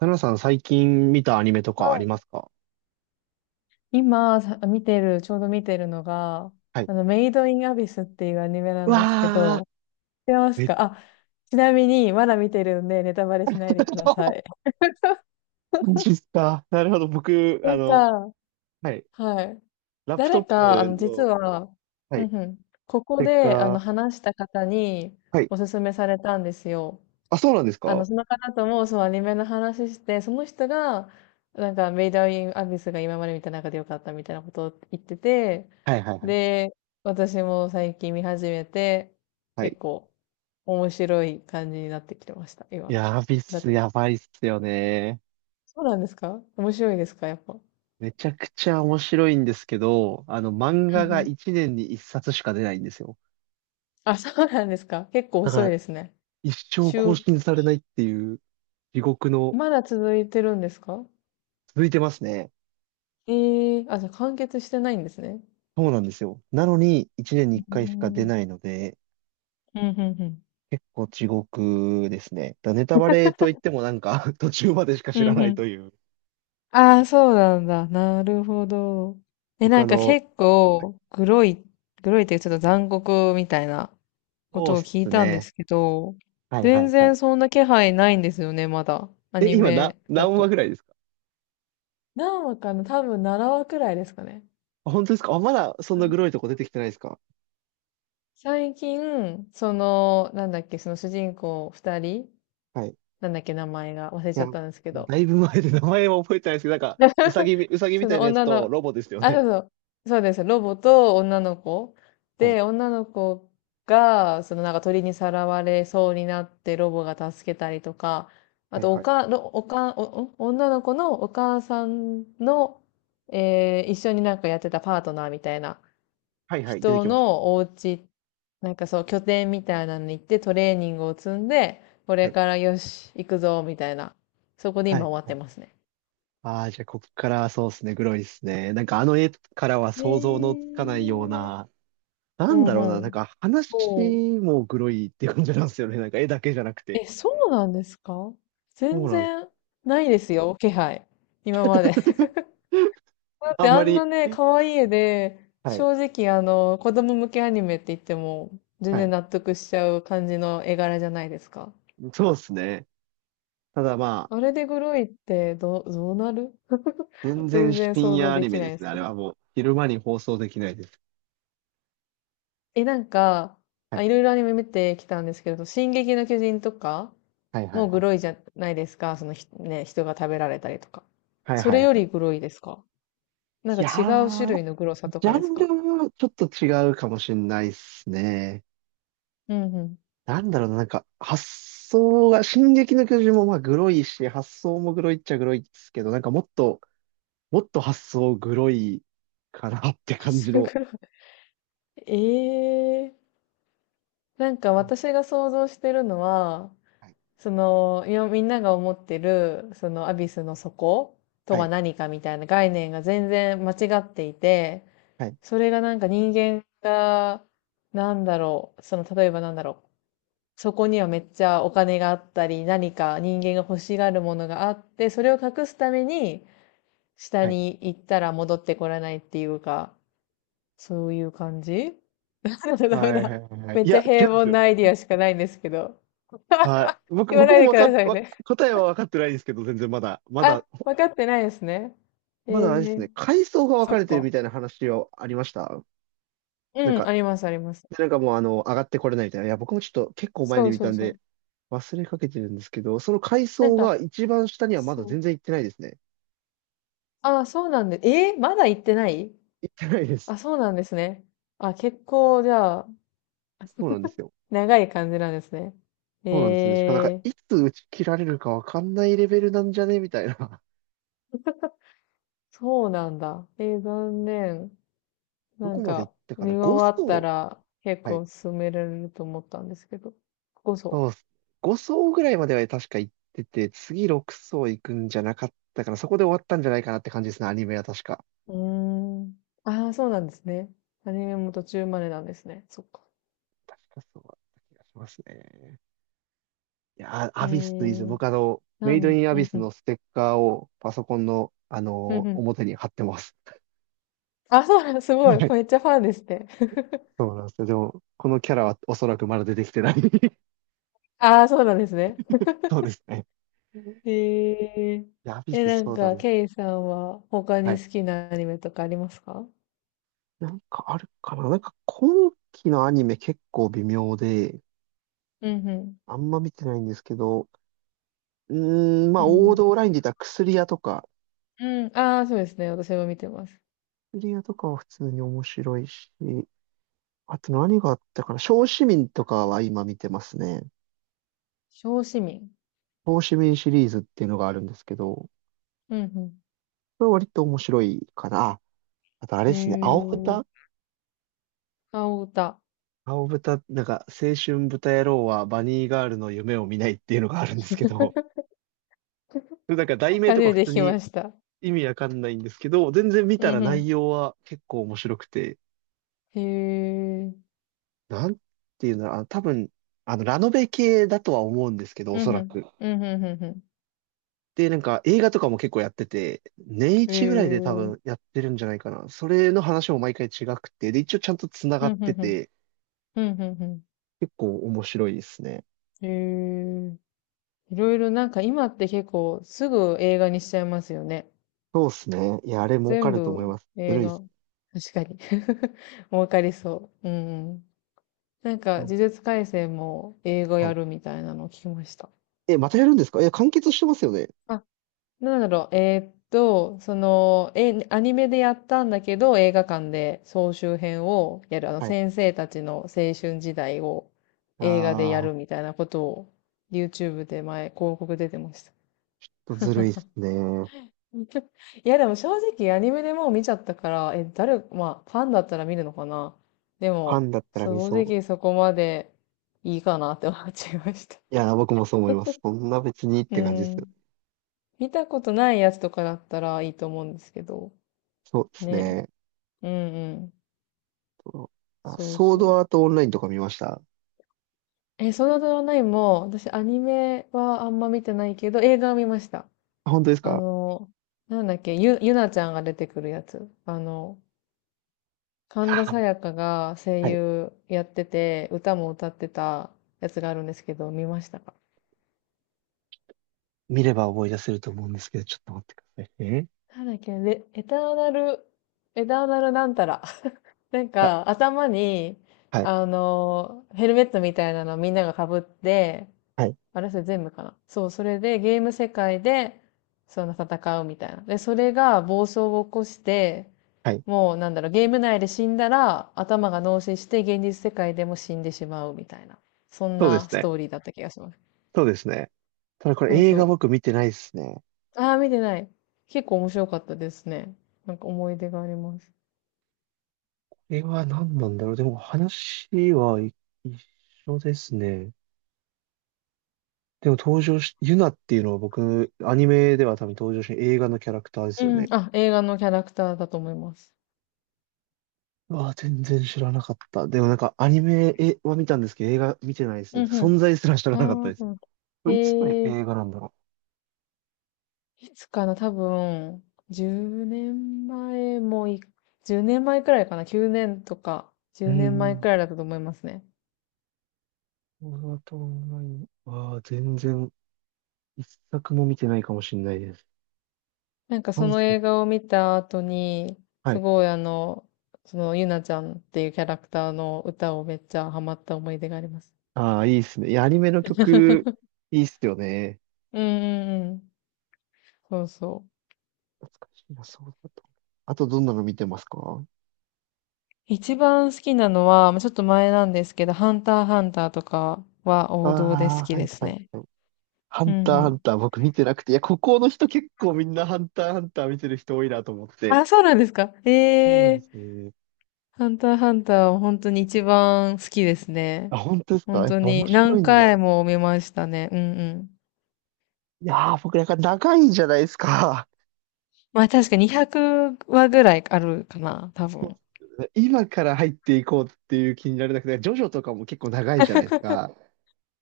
ナナさん最近見たアニメとはかありまい。すか？今見てる、ちょうど見てるのが、はい。メイド・イン・アビスっていうアニメなうんですけわー、ど、知ってま すめっちか？あ、ちなみに、まだ見てるんで、ネタバレしないでくださゃい。マ ジっすか。なるほど。僕、なんか、はい。はい。ラップト誰ッか、プ実の、は、はい。うんうん、こスこテッで、カー。話した方にはい。おすすめされたんですよ。あ、そうなんですか？あの、はその方とも、そう、アニメの話して、その人が、メイドインアビスが今まで見た中で良かったみたいなことを言ってて、いはいはい。で、私も最近見始めて、は結い。構、面白い感じになってきてました、今。やびっだっす、て、やばいっすよね。そうなんですか？面白いですか、やっぱ。めちゃくちゃ面白いんですけど、漫う画んうがん。1年に1冊しか出ないんですよ。あ、そうなんですか？結構だか遅いら、ですね。一生更週、新されないっていう地獄の、まだ続いてるんですか？続いてますね。ええー、あ、じゃあ完結してないんですね。そうなんですよ。なのに、1年に1う回しか出ん。ないので、うん、うん、うん。結構地獄ですね。だネタバレといってもなんか 途中までしかう知らん、なういん、という。ああ、そうなんだ。なるほど。え、な他んかの、結構、グロいっていうちょっと残酷みたいなこそうとっをす聞いたんでね。すけど、はいは全いは然い。そんな気配ないんですよね、まだ。アえ、ニ今な、メだ何話と。ぐらいですか？何話かな、多分7話くらいですかね。あ、本当ですか？あ、まだそんななグロないとこ出てきてないですか？最近、その、なんだっけ、その主人公二人、はい。いなんだっけ、名前が忘れちや、ゃっもたんですけうど、だいぶ前で名前は覚えてないですけど、なんか、うさぎみそたいのなやつ女との、ロボですよあ、そね。うそう、そうです。ロボと女の子。はい。で、女の子が、そのなんか鳥にさらわれそうになってロボが助けたりとか、あはいと、おはい。か、ろおか、お、お女の子のお母さんの、一緒になんかやってたパートナーみたいなはいはい。出て人きました。のお家、なんかそう、拠点みたいなのに行ってトレーニングを積んで、こはれい。からよし、行くぞ、みたいな。そこでは今い。終わっはてい。ますね。ああ、じゃあこっからそうですね。グロいですね。なんかあの絵からは想像のつへかないようー、な、なうんだろうな、んなうんん。かそう。話もグロいって感じなんですよね。なんか絵だけじゃなくて。え、そうなんですか？そ全うなんです。然ないですよ、気配。今まで。だっあてんあまんなり、ね、可愛い絵で、はい、正直あの、子供向けアニメって言っても、全は然い。納得しちゃう感じの絵柄じゃないですか。そうですね。ただまあれでグロいってどうなる？ あ、全然全然深想像夜アでニきメなでいですすね。あけれど。はもう、昼間に放送できないです。え、なんか、はあ、い、いろいろアニメ見てきたんですけど、進撃の巨人とか、はい、はもい、うはグい。ロいじゃないですか。そのひ、ね、人が食べられたりとか。はいそはいれよはりい。グロいですか？なんかいや違う種ー、類のグロさとジャかですンルか？はちょっと違うかもしれないっすね。うんうん。なんだろうな、なんか、発想が、進撃の巨人もまあ、グロいし、発想もグロいっちゃグロいっすけど、なんかもっと、もっと発想グロいかなって あ、感じそれグの。ロい。ええー。なんかうん私が想像してるのは、はい。その、いやみんなが思ってる、そのアビスの底とははい。何かみたいな概念が全然間違っていて、はい。それがなんか人間が、なんだろう、その、例えばなんだろう、そこにはめっちゃお金があったり、何か人間が欲しがるものがあって、それを隠すために、下はい。に行ったら戻ってこらないっていうか、そういう感じ。 ダメだ。ダメはい。はだ。い。はい。めっいちゃや、違う平んで凡すよ。なアイディアしかないんですけど。はい。僕、言わ僕ないもでわくかだっ、さいわ、ね。答えは分かってないんですけど、全然まだ、まだ、あ、分かってないですね。えまだあれですえ、ね、階層が分そかっれてるか。みたいな話はありました。なんうん、か、あります、あります。でなんかもう上がってこれないみたいな。いや、僕もちょっと結構前そにう見そたうんそで、う。忘れかけてるんですけど、その階なん層がか、一番下にはまそだう。全然行ってないですね。あ、そうなんで、えーまだ行ってない？行ってないです。あ、そうなんですね。あ、結構、じゃあ、そうなんです よ。長い感じなんですね。そうなんですね。しかもなんか、えー、いつ打ち切られるかわかんないレベルなんじゃねみたいな。そうなんだ。えー残念。どなんこまで行か、ったか見な？ 5 終わった層。ら結はい。構進められると思ったんですけど。ここそそうっす。5層ぐらいまでは確か行ってて、次6層行くんじゃなかったから、そこで終わったんじゃないかなって感じですね、アニメは確か。う。うーん。ああ、そうなんですね。アニメも途中までなんですね。そっか。確かそうだった気がしますね。いやー、えアビスいいですよ。ー、僕メイドインアうビんスふん、のステッカーをパソコンの、うんふん。表に貼ってます。あ、そうなん、す ごい。はい。めっちゃファンですね。そうなんですよ。でも、このキャラはおそらくまだ出てきてない。ああ、そうなんですね。そうですね。え、えや、アビえ、ス、なんそうだか、ね。ケイさんは他にはい。好きなアニメとかありますか？なんかあるかな？なんか今期のアニメ結構微妙で、うんうん。あんま見てないんですけど、うーん、まうあんう王ん。道ラインで言ったら薬屋とか、うん。ああ、そうですね。私も見てます。薬屋とかは普通に面白いし、あと何があったかな、小市民とかは今見てますね。小市民。小市民シリーズっていうのがあるんですけど、こうんうん。れは割と面白いかな。ああとあれへですね、青え。豚青歌。青豚、なんか、青春豚野郎はバニーガールの夢を見ないっていうのがあるんですけど、なんか題名初とかめ普て聞通きにました。意味わかんないんですけど、全然見うたらんうん。内容は結構面白くて、へえ。なんていうの、あ、多分、ラノベ系だとは思うんですけど、おうそんうらん。く。うんうんうんうん。で、なんか映画とかも結構やってて、年へ一ぐらいで多え。分やってるんじゃないかな。それの話も毎回違くて、で、一応ちゃんと繋がうんっうてんうん。て、うんうんうん。結構面白いですね。へえ、いろいろなんか今って結構すぐ映画にしちゃいますよね。そうですね。いや、あれ儲か全ると思い部ます。ず映るいで画。す。確かに。儲かりそう。うん。なんうかん呪術廻戦も映画はやい。るみたいなのを聞きました。え、またやるんですか？え、完結してますよね。あ、なんだろう。えーっと、その、え、アニメでやったんだけど映画館で総集編をやる。あのはい。先生たちの青春時代を映画でやあるみたいなことを YouTube で前広告出てました。ー、ずるいですね。フ いやでも正直アニメでもう見ちゃったから、え、誰、まあ、ファンだったら見るのかな。でァンも、だったら見正そう。直そこまでいいかなって思っちゃいました。いや、僕もそう思います。そんな別にっうて感じですよん。ね。見たことないやつとかだったらいいと思うんですけど。そうですね。ね。うんうん。とあ、そうソードそアートオンラインとか見ました？う。え、ソードアートオンラインも、私アニメはあんま見てないけど、映画は見ました。あ、本当ですあか？の、なんだっけ、ゆなちゃんが出てくるやつ。あの、神田あ、沙也加が声はい。優やってて、歌も歌ってたやつがあるんですけど、見ましたか？見れば思い出せると思うんですけど、ちょっと待ってくださいね。なんだっけ、レエターナル、エターナルなんたら。なんあ、か、頭に、はい、あの、ヘルメットみたいなのみんなが被って、はい、あれそれ全部かな。そう、それでゲーム世界で、その戦うみたいな。で、それが暴走を起こして、はい。もうなんだろう、ゲーム内で死んだら頭が脳死して現実世界でも死んでしまうみたいな。そんそうでなすスね。トーリーだった気がします。そうですね。ただこれそう映画そ僕見てないですね。こう。ああ、見てない。結構面白かったですね。なんか思い出があります。れは何なんだろう。でも話はい、一緒ですね。でも登場し、ユナっていうのは僕、アニメでは多分登場し、映画のキャラクターですうよん。ね。あ、映画のキャラクターだと思います。うわ、全然知らなかった。でもなんかアニメは見たんですけど、映画見てないですね。うんうん。存在すら知らなかっあたあ、でそす。うなんだ。これいつのへえ。映画なんだろいつかな、多分、10年前もい、10年前くらいかな、9年とか、う。う10年前くん。らいだったと思いますね。オーナイ、わあ全然、一作も見てないかもしれないです。なんかそ三の作。映画を見た後に、はすい。ごいあの、そのゆなちゃんっていうキャラクターの歌をめっちゃハマった思い出があります。ああ、いいですね。いや、アニメの曲、いいっすよね。うんうんうん。そうそう。懐かしいな、そうだった。あとどんなの見てますか？一番好きなのは、まあちょっと前なんですけど、ハンターハンターとかは王道で好ああきー、はでい、すはい、ね。はい。ハうんンうター、ハンん。ター、僕見てなくて。いや、ここの人結構みんなハンター、ハンター見てる人多いなと思って。あ、そうなんですか。そうなんえ、ですえ、ね。ハンターハンターは本当に一番好きですね。あ、本当ですか？本やっ当ぱ面に白何いんだ。回も見ましたね。うんうん。いやー、僕なんか長いじゃないですか。まあ確か200話ぐらいあるかな、多分。今から入っていこうっていう気になれなくて、ジョジョとかも結構長いじゃないですか。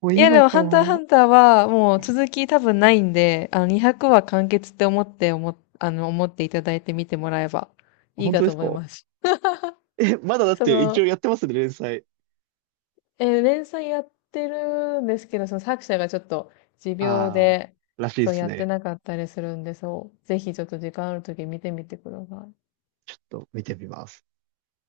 もういやで今もかハンターハら、ンターはもう続き多分ないんで、あの200話完結って思っていただいて見てもらえばいい本か当でとす思いか？ます。え、まだだっそて一の、応やってますね、連載。えー連載やってるんですけど、その作者がちょっと持病あで、ー、らしいでそうすやってね。なかったりするんで、そう、ぜひちょっと時間あるとき見てみてください。ちょっと見てみます。